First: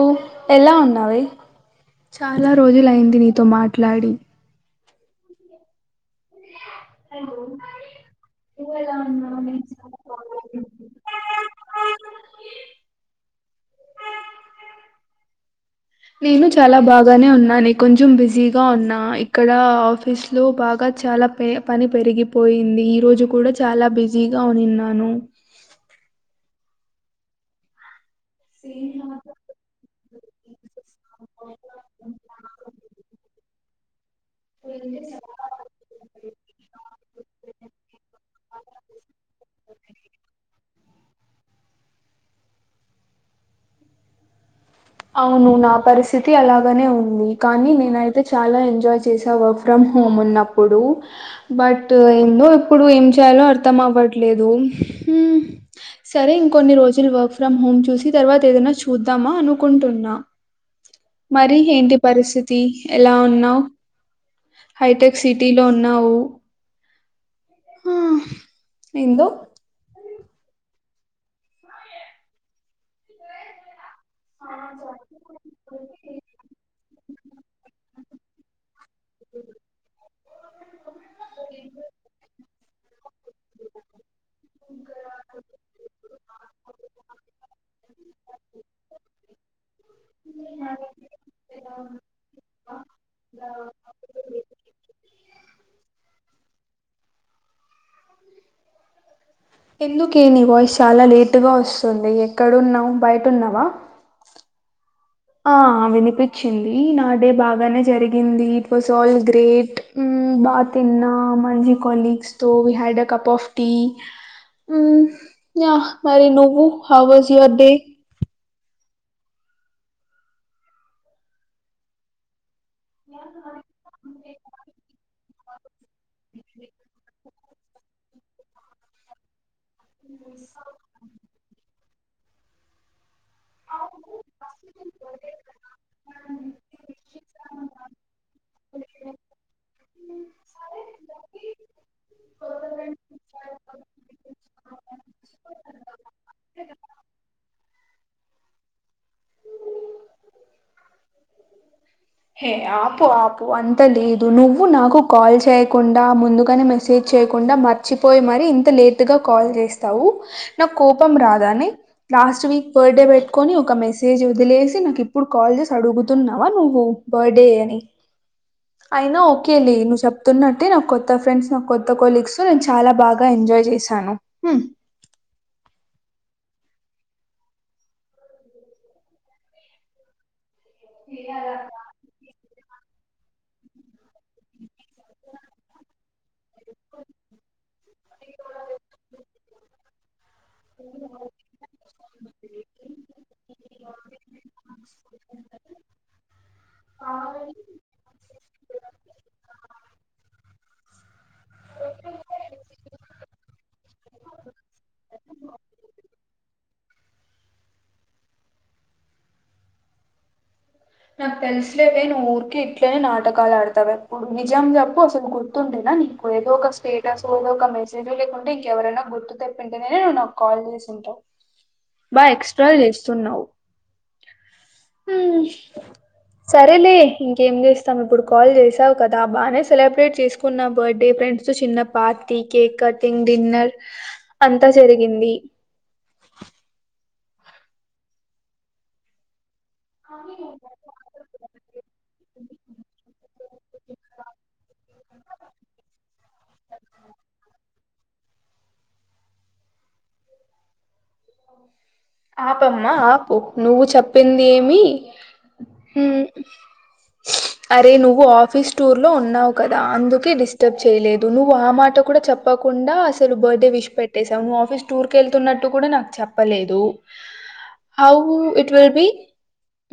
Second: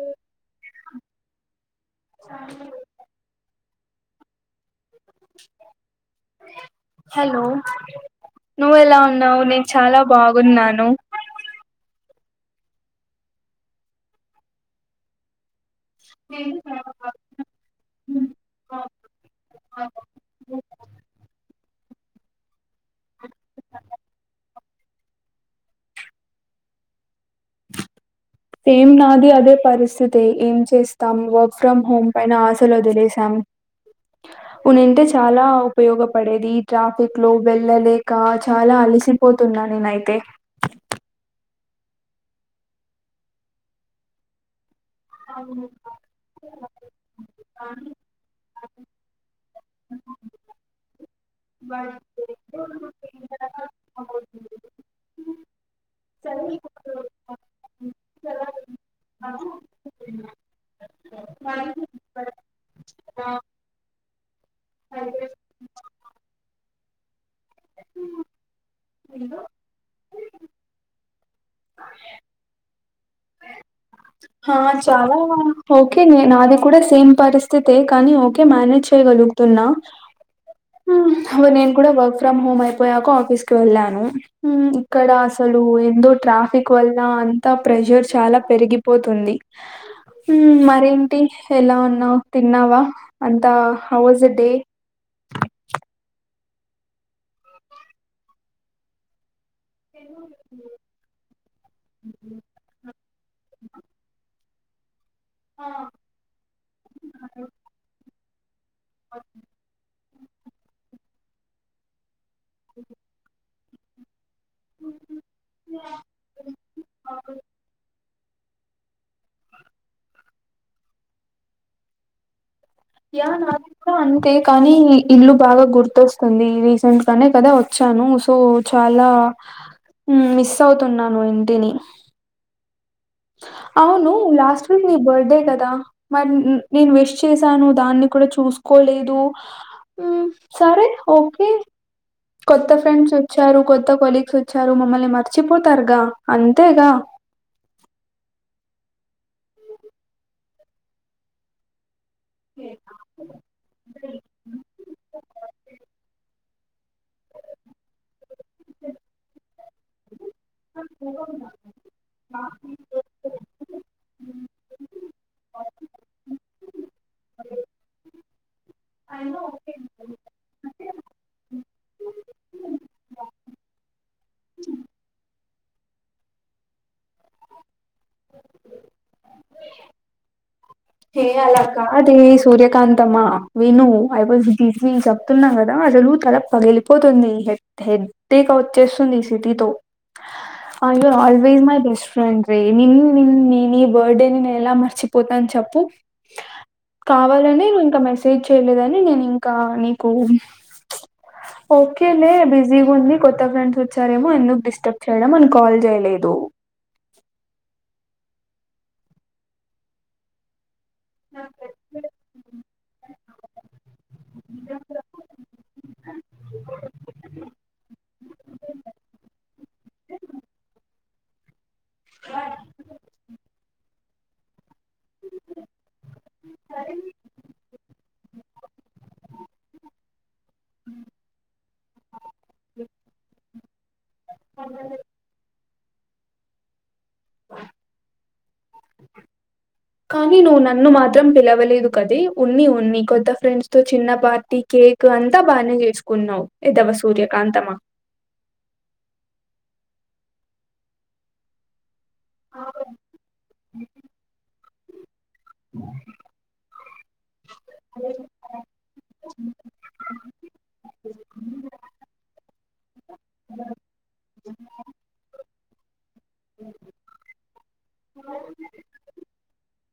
ఓ ఎలా ఉన్నావే చాలా రోజులయింది నీతో మాట లాడి హలో నువ్వు ఎలా ఉన్నావు నేను చాలా బాగున్నాను నేను చాలా బాగానే ఉన్నా న కొంచెం బిజీగా ఉన్నా ఇక్కడ ఆఫీస్ లో బాగా చాలా పె పని పెరిగిపోయింది ఈ రోజు కూడా చాలా బిజీగా ఉ నిన్న మను సేమ్ నాది అదే పరిస్థితి అయితే ఏం చేస్తాం వర్క్ ఫ్రమ్ హోమ్ పైన ఆశలు వదిలేశాం ఉనింటే చాలా ఉపయోగపడేది ట్రాఫిక్ లో వెళ్ళలేక చాలా అలసిపోతున్నా అయితే అవును నా పరిస్థితి అలాగనే ఉంది కానీ నేనయితే చాలా ఎంజాయ్ చేసా వర్క్ ఫ్రమ్ హోమ్ ఉన్నప్పుడు బట్ ఏందో ఇప్పుడు ఏం చేయాలో అర్థం అవ్వట్లేదు సరే ఇంకొన్ని రోజులు వర్క్ ఫ్రమ్ హోమ్ చూసి తర్వాత ఏదైనా చూద్దామా అను కుంటున్నా మరి ఏంటి పరిస్థితి ఎలా ఉన్నావు హైటెక్ సిటీలో ఉన్నావు హ ఎందు హా చాలా ఓకే నాది కూడా సేమ్ పరిస్థితే కానీ ఓకే మేనేజ్ తే గలుతున్నా హావే నేన్ కూడా వర్ ఫ్రమ్ హోమ్ అ పోయాక ఆఫీస్కు వెళ్ళాను. హ్మ్ ఇక్కడ అసలు ఎందో ట్రాఫిక్ వల్ల అంతా ప్రెజర్ చాలా పెరిగి పోతుంది, ఉ మరేంటి ఎలా ఉన్నావ్, తిన్నావా అంత హౌ వజ్ డే ఎందుకే నీ వాయిస్ చాలా లేటుగా వస్సుంది ఎక్కడున్నావు బైటున్నావా ఆ వినిపించ్చింది నా డే బాగానే జరి హిందీ వసాల్ గ్రేట్ ఉ బా తిన్నాం, మంజి colleagues so we had a cup of tea uh yeah మరి నువ్వు హౌవజ్ యువర్ డే యా నాకు డ అంతే కానీ ఇ ఇల్లు బాగా గుర్తొస్తుంది రీసెంట్ గానే కదా వచ్చాను సో చాలా మిస్ అవుతున్నాను ఇంటిని అవును లాస్ట్ వీక్ నీ బడ్డే కదా మరి న్ న్ నేను విష్ చేశాను దాన్ని కూడా చూసుకోలేదు, ఉ సరే ఓకే, కొత్త ఫ్రెండ్స్ వచ్చారు కొత్త కొలీగ్స్ వచ్చారు, మమ్మల్ని మర్చిపోతారుగా అంతేగా హే ఆపు ఆపు అంత లేదు నువ్వు నాకు కాల్ చేయ్యకుండా ముందుక్ కానే మెసేజ్ చేయకుండా మర్చిపోయి మరి ఇంత లేట్గా కాల్ చేస్తావు. నాకు కోపం రాదానే, లాస్ట్ వీక్ బడ్డే పెట్ట్కొని ఒక మెసేజ్ వదిలేసి నాకు ఇప్పుడు కాల్ చేసి అడుగుతున్నావా నువ్వు బడ్డే అని, ఐనా ఓకేలి నువ్వు సెప్తున్నట్టే నా కొత్త ఫ్రెండ్స్, నా కొత్త కొలీగ్స్ నేను చాలా బాగా ఎంజాయ్ చేశాను. హు హె అలా కాదే సూర్య ఏకాంతమా విను ఐవజ్ బిజి చెప్తున్నా కదా అసలు తల పగిలిపోతుంది, హె హె ట్టేక వచ్చేస్సుంది సిటీతో ఆ you always my best friend రే నిన్ను నిన్ నే ని బడ్డేని నేనలా మర్చిపోతాన చె కావాలనే నువ్ ఇంకా మెసేజ్ చేయలేదని నేను ఇంకా నీకు, చ్ ఓకేలే బిజీగా ఉంది కొత్త ఫ్రెండ్స్ వచ్చారేమో ఎందుకు డిస్టర్బ్ చేయడం అని కాల్ చేయలేదు. నాకు తెల్స్ లేవే ను ఊరికే ఇట్లనే నాటకాలు ఆడతావన్ ఇప్పుడు నిజం జప్పు అసలు గుర్తుంటేనా నీకు ఏదో ఒక స్టేటసొ ఒక ఒక మెసేజె లేకుంటే ఇంకెవరైనా గుర్తు తెప్పింటేనేనే నువ్ నాకు కాల్ చేసింటవ్. బా ఎక్స్ట్రా చేస్తున్నావు హ్ సరేలే ఇంకేం చేస్తాం ఇప్పుడు కాల్ చేసావు కదా బానే సెలబ్రేట్ చేసుకున్న బర్త్డే ఫ్రెండ్స్ తో చిన్న పార్టీ కేక్ కటింగ్ డిన్నర్ అంతా జరిగింది కానీ నువ్వు నన్ను మాత్రం పిలవలేదు కదే ఉన్ని ఉన్ని కొత్త ఫ్రెండ్స్ తో చిన్న పార్టీ కేక్ అంతా బానే చేసుకున్నావు ఎదవ సూర్యకాంతమా ఆపమ్మ ఆపు నువ్వు చెప్పింది ఏమి హ్మ్ అరే నువ్వు ఆఫీస్ టూర్ లో ఉన్నావు కదా అందుకే డిస్టర్బ్ చేయలేదు నువ్వు ఆ మాట కూడా చెప్పకుండా అసలు బర్త్డే విష్ పెట్టేసావు నువ్వు ఆఫీస్ టూర్ కి వెళ్తున్నట్ ట్టు కూడా నాక్ చెప్పలేదు హౌ ఇట్ విల్ బి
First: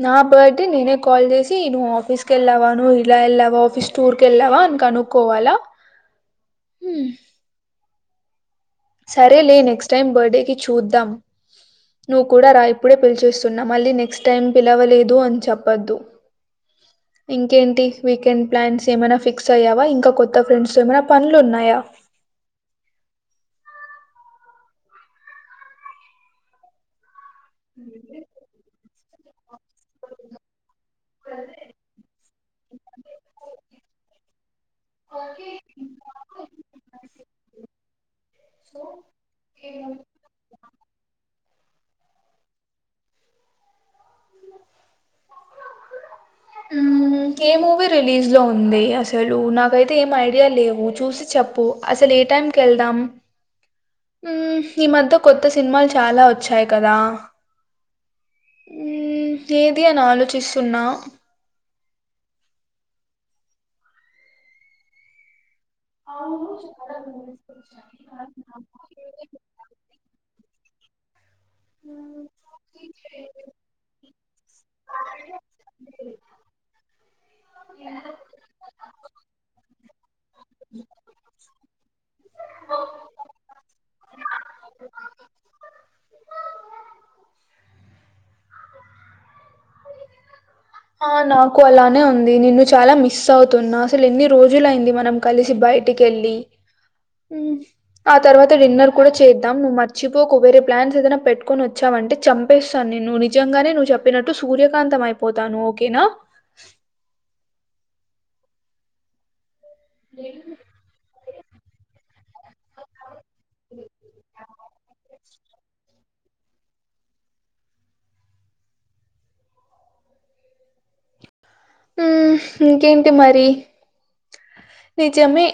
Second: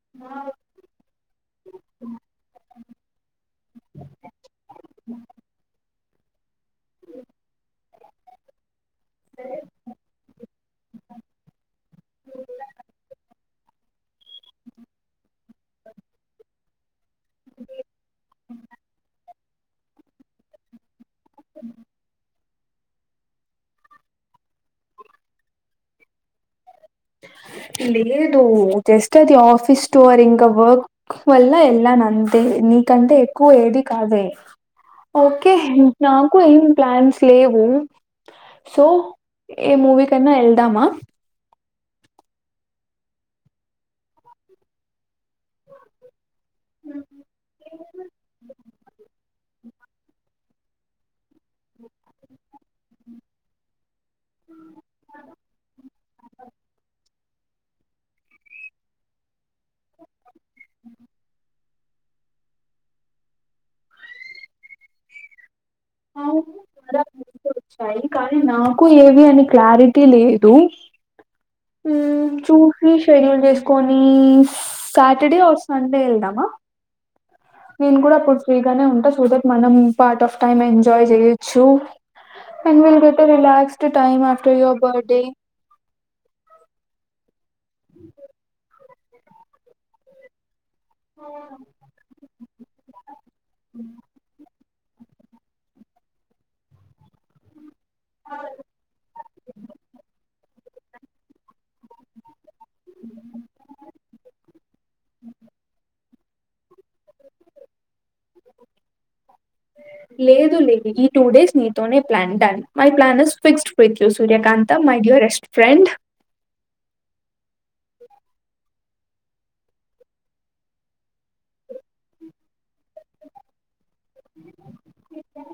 నా బర్త్డే నేనే కాల్ చేసి నువ్ ఆఫీస్ కేళ్ళావా నువ్ ఇలా ఏళ్ళావా ఆఫీస్ టూర్ కి వెళ్ళావా అని కనుక్కోవాల హుమ్ సరే లే నెక్స్ట్ టైం బర్త్డే కి చూద్దాం నువ్వు కూడా రా ఇప్పుడే పిలిచేస్ స్తున్నా మళ్ళీ నెక్స్ట్ టైం పిలవలేదు అని చేపోద్దు ఇంకేంటి వీకెండ్ ప్లాన్స్ ఏమైనా ఫిక్ క్స్ అయ్యావా ఇంకా కొత్త ఫ్రెండ్స్ ఏమైనా పనులున్నాయా లేదు జస్ట్ అట్లా ఆఫీస్ స్టోర్ ఇంకా వర్క్ వల్ల ఎలా నంతే నీకంటే ఎక్కువ ఏది కాదే ఓకే నాకు ఏం ప్లాన్స్ లేవు సో ఏ మూవీ కన్నా ఎల్దమా హ్మ్ ఏ మూవీ రిలీజ్ లో ఉంది అసలు నాకైతే ఏం ఐ యా లేవు చూసి చెప్పు అసలు ఏ టైంకెల్దం ఉహ్ ఈ మధ్య కొత్త సినిమాలు చాలా వచ్చాయి కదా ఏది అని ఆలోచిస్ స్తున్నా అవును, చాలా మూవీస్ వచ్చాయి కానీ ఉ చూఫీ షెడ్యూల్ చేస్ పోనీ సాటర్డే ఆర్ సండే వెళ్దామా నేను కూడా అప్పుడు ఫ్రీగానే ఉంటాను సో దట్ మనం పార్ట్ ఆఫ్ టైమ్ ఎంజాయ్ చేయొచ్చు and will get a relaxed time after your birthday ఆ నాకు అలానే ఉంది నిన్ను చాలా మిస్ అవుతున్నా అసలు ఎన్ని రోజులు అయింది మనం కలిసి బయటికి వెళ్ళి హ్మ్. ఆ తర్వాత డిన్నర్ కూడా చేద్దాం నువ్వు మర్చిపో కువేరే ప్లాన్స్ ఏదైనా పెట్టుకొ ని వచ్చావంటే చంమ్ ప్పేస్తాను నేను నిజంగానే నువ్వు చెప్పినట్టు సూర్యకాంతం అయిపోతాను ఓకేనా లేదు లేదు ఈ టూ డేస్ మీీతోనే plan done my plans fixed with you Surya Kant the my dear rest friend um ఇంకేంటి మరి నిజమే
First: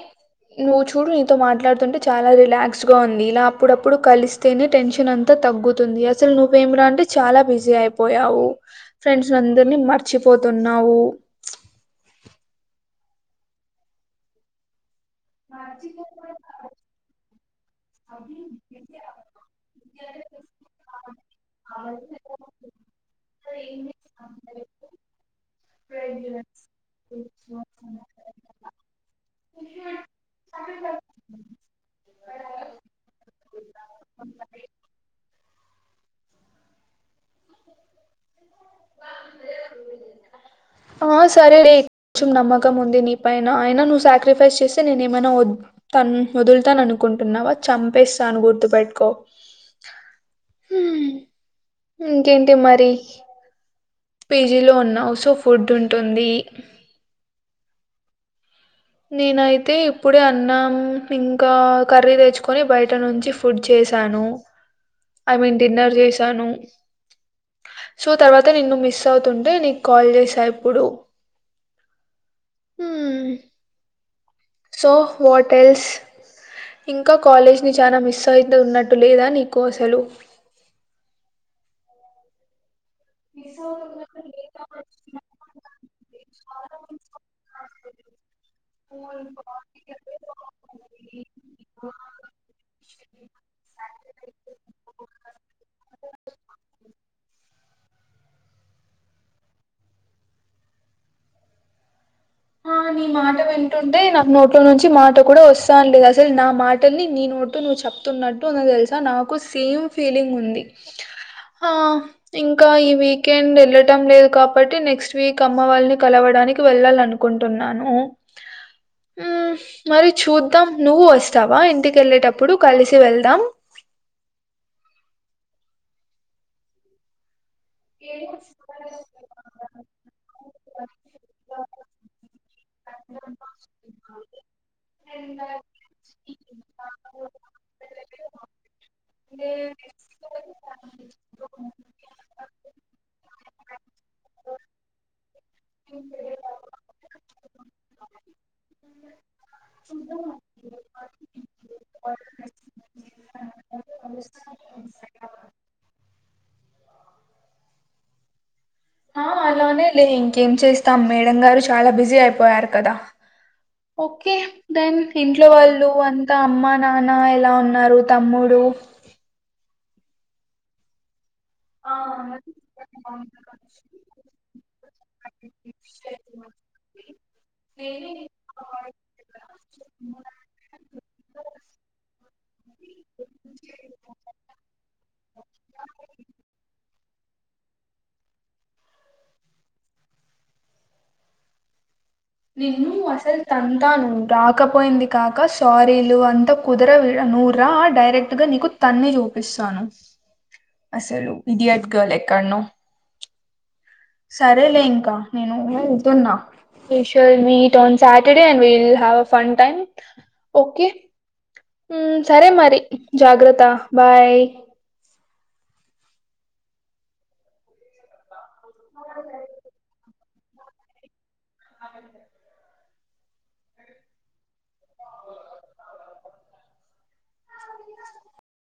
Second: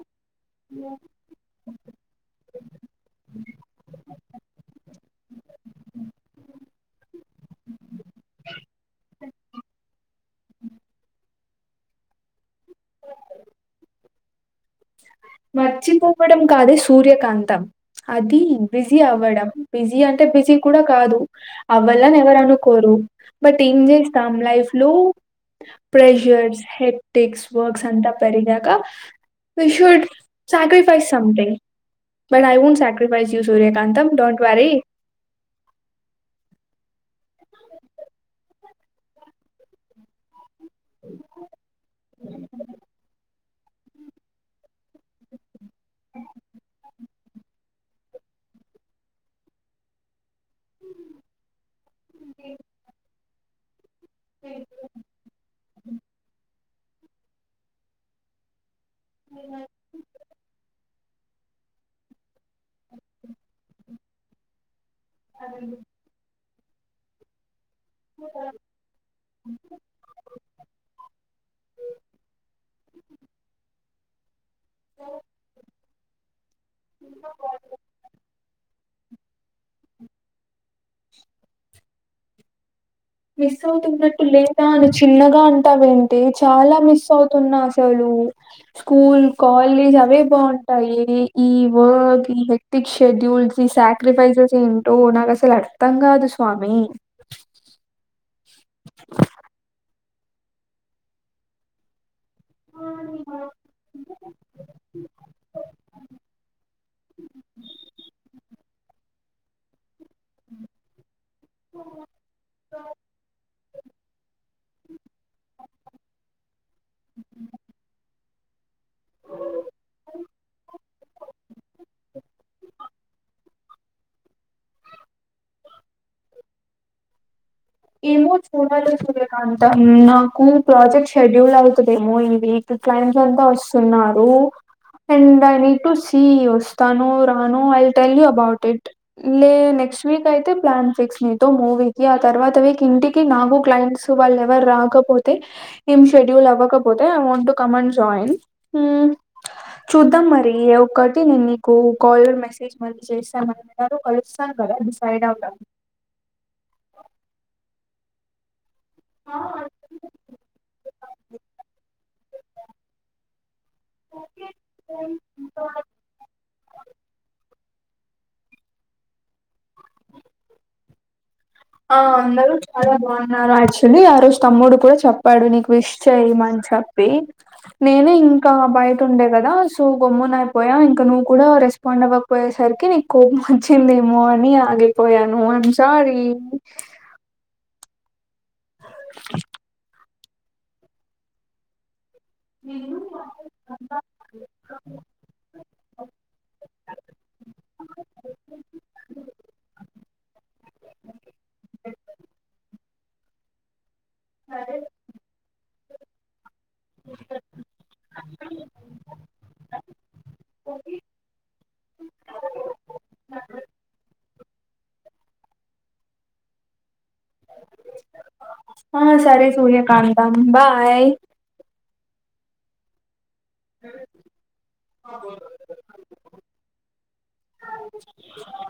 నువ్వు చూడు నీతో మాట్లాడుతుంటే చాలా రిలాక్స్డ్ గా ఉంది ఇలా అప్పుడప్పుడు కలిస్తేనే టెన్షన్ అంతా తగ్గుతుంది అసలు నువ్వేమి రా అంటే చాలా బిజీ అయిపోయావు ఫ్రెండ్స్ అసలు అందరినీ మర్చిపోతున్నావు మర్చిపోవడం కాదే సూర్యకాంతం అది బిజీ అవ్వడం బిజీ అంటే బిజీ కూడా కాదు అవలని ఎవరు అనుకోరు బట్ ఏం చేస్తాం లైఫ్ లో ప్రెషర్స్ హెక్టిక్స్ వర్క్స్ అంతా పెరిగాక wish you at sacrifice something but I want sacrifice you Suryakantham don't worry వాకు లేదు ఆ సర్లే చూడ్ నమ్మక ముంది నీ పైన్ ఆయనా నువ్వు సాక్రిఫైస్ చేస్ నా తే నేను ఏమైనా వద్ తాన్ వదులుతాను అనుకుంటున్నావా చంపేస్తాను గుర్తు పెెట్టుకో ఇంకేంటి టి మరి పేజీలో ఉన్నావు సో ఫుడ్ ఉంటుంది నేనయితే ఇప్పుడే అన్నాం ఇంకా కర్రీ తెచ్చుకొని బయట నుంచి ఫుడ్ చేశాను ఐ మీన్ డిన్నర్ చేసాను సో తర్వాత నిన్ను మిస్ అవుతుంటే నీకు కాల్ చేసా ఇప్పుడు సో హోటల్స్ ఇంకా కాలేజ్ ని చాలా మిస్ అయితు ఉన్నట్టు లేదా నీకు అసలు మిస్ అవుతున్నట్టు లేదా అని చిన్నగా అన్ టవెన్ టె చాలా మిస్ అవుతున్నా చలుూ స్కూల్ కాలేజ్ అవే బాగుంటాయి ఈ వర్క్ ఈ వ్యక్తిక్ షెడ్యూల్స్ ఈ సాక్రిఫైసెస్ ఏంటో నాకు అసలు అర్థం కాదు స్వామి ఆ నీ మాట వింటుంటే నా నోట్లో నుంచి మాట కూడా వస్తానలేదు అసలు నా మాటల్ని నీ నోటు నువ్వు చెప్తున్నట్టు అ తెలుసా నాకు సేమ్ ఫీలింగ్ ఉంది ఆ ఇంకా ఈ వీకెండ్ వెళ్ళటం లేదు కాబట్టి నెక్స్ట్ వీక్ అమ్మ వాళ్ళని కలవడానికి వెళ్ళాలినుకు కుంటున్నాను ఉమ్ మరి చూద్దాం నువ్వు వస్తావా ఇంటిక వెళ్ళేటప్పుడు కలిసి వెళ్దాం ఏమో చూడాలి సూర్యకాంతం నాకు ప్రాజెక్ట్ షెడ్యూల్ అవుతు వేమో ఇ వక్ క్లైంట్ అంతా వస్తున్నారు అండ్ ఐ ఇ టు సి వస్తాను రాను I'll tell you about it లే నెక్స్ట్ వీక్ అయితే ప్లాన్ ఫిక్స్ నతో మూవికి ఆ తర్వాత ఇంటికి నాకు క్లయింట్స్ వాళ్ళు ఎవరు రాకపోతే ఏం షెడ్యూల్ అవ్వకపోతే ain't to come and join um చూద్దాం మరి ఒటి నేను నీకు కాాలర్ మెసేజ్ మ చేస్తా కలుస్తాను కదా డిసైడ్ అవధం ఆ అలానే లే ఇంకేం చేస్తాం మేడం గారు చాలా బిజీ అయిపో పోయారు కదా ఓకే దెన్ ఇంట్లో వాళ్ళు అంత అమ్మ నాన్న ఎలా ఉన్నా ఉన్నారు తమ్ముడు ఆ అందరూ చాలా బాగున్నారు యాక్చువల్లీ ఆ రోజు తమ్ముడు కూడా చెప్పాడు నీకు విష్ చేయ్యమని చెప్పి నేను ఇంకా బయట ఉండే కదా సో గమ్మున అయిపోయా ఇంకా నువ్వు కూడా రెస్పాండ్ అవ్వ పోయేసరికి నీకు కోపం వచ్చిందేమో అని ఆగిపోయాను ఐ యామ్ సారీ నిన్ను అసలు తంతాను రాకపోయింది కాక సారీలు అంత కుదరవ్ ఇడ నువ్ రా డైరెక్ట్గా నీకు తన్ని చూపిస్తాను అసలు ఇడియట్ గల్ ఎక్కన్నో సరేలే ఇంకా నేను తున్నా special meet on Saturday we will have fun time okay um సరే మరి జాగ్రత్త బాయ్ [unintelligible] ఆ సరే సూర్యకా తాను బాయ్ [unintelligible]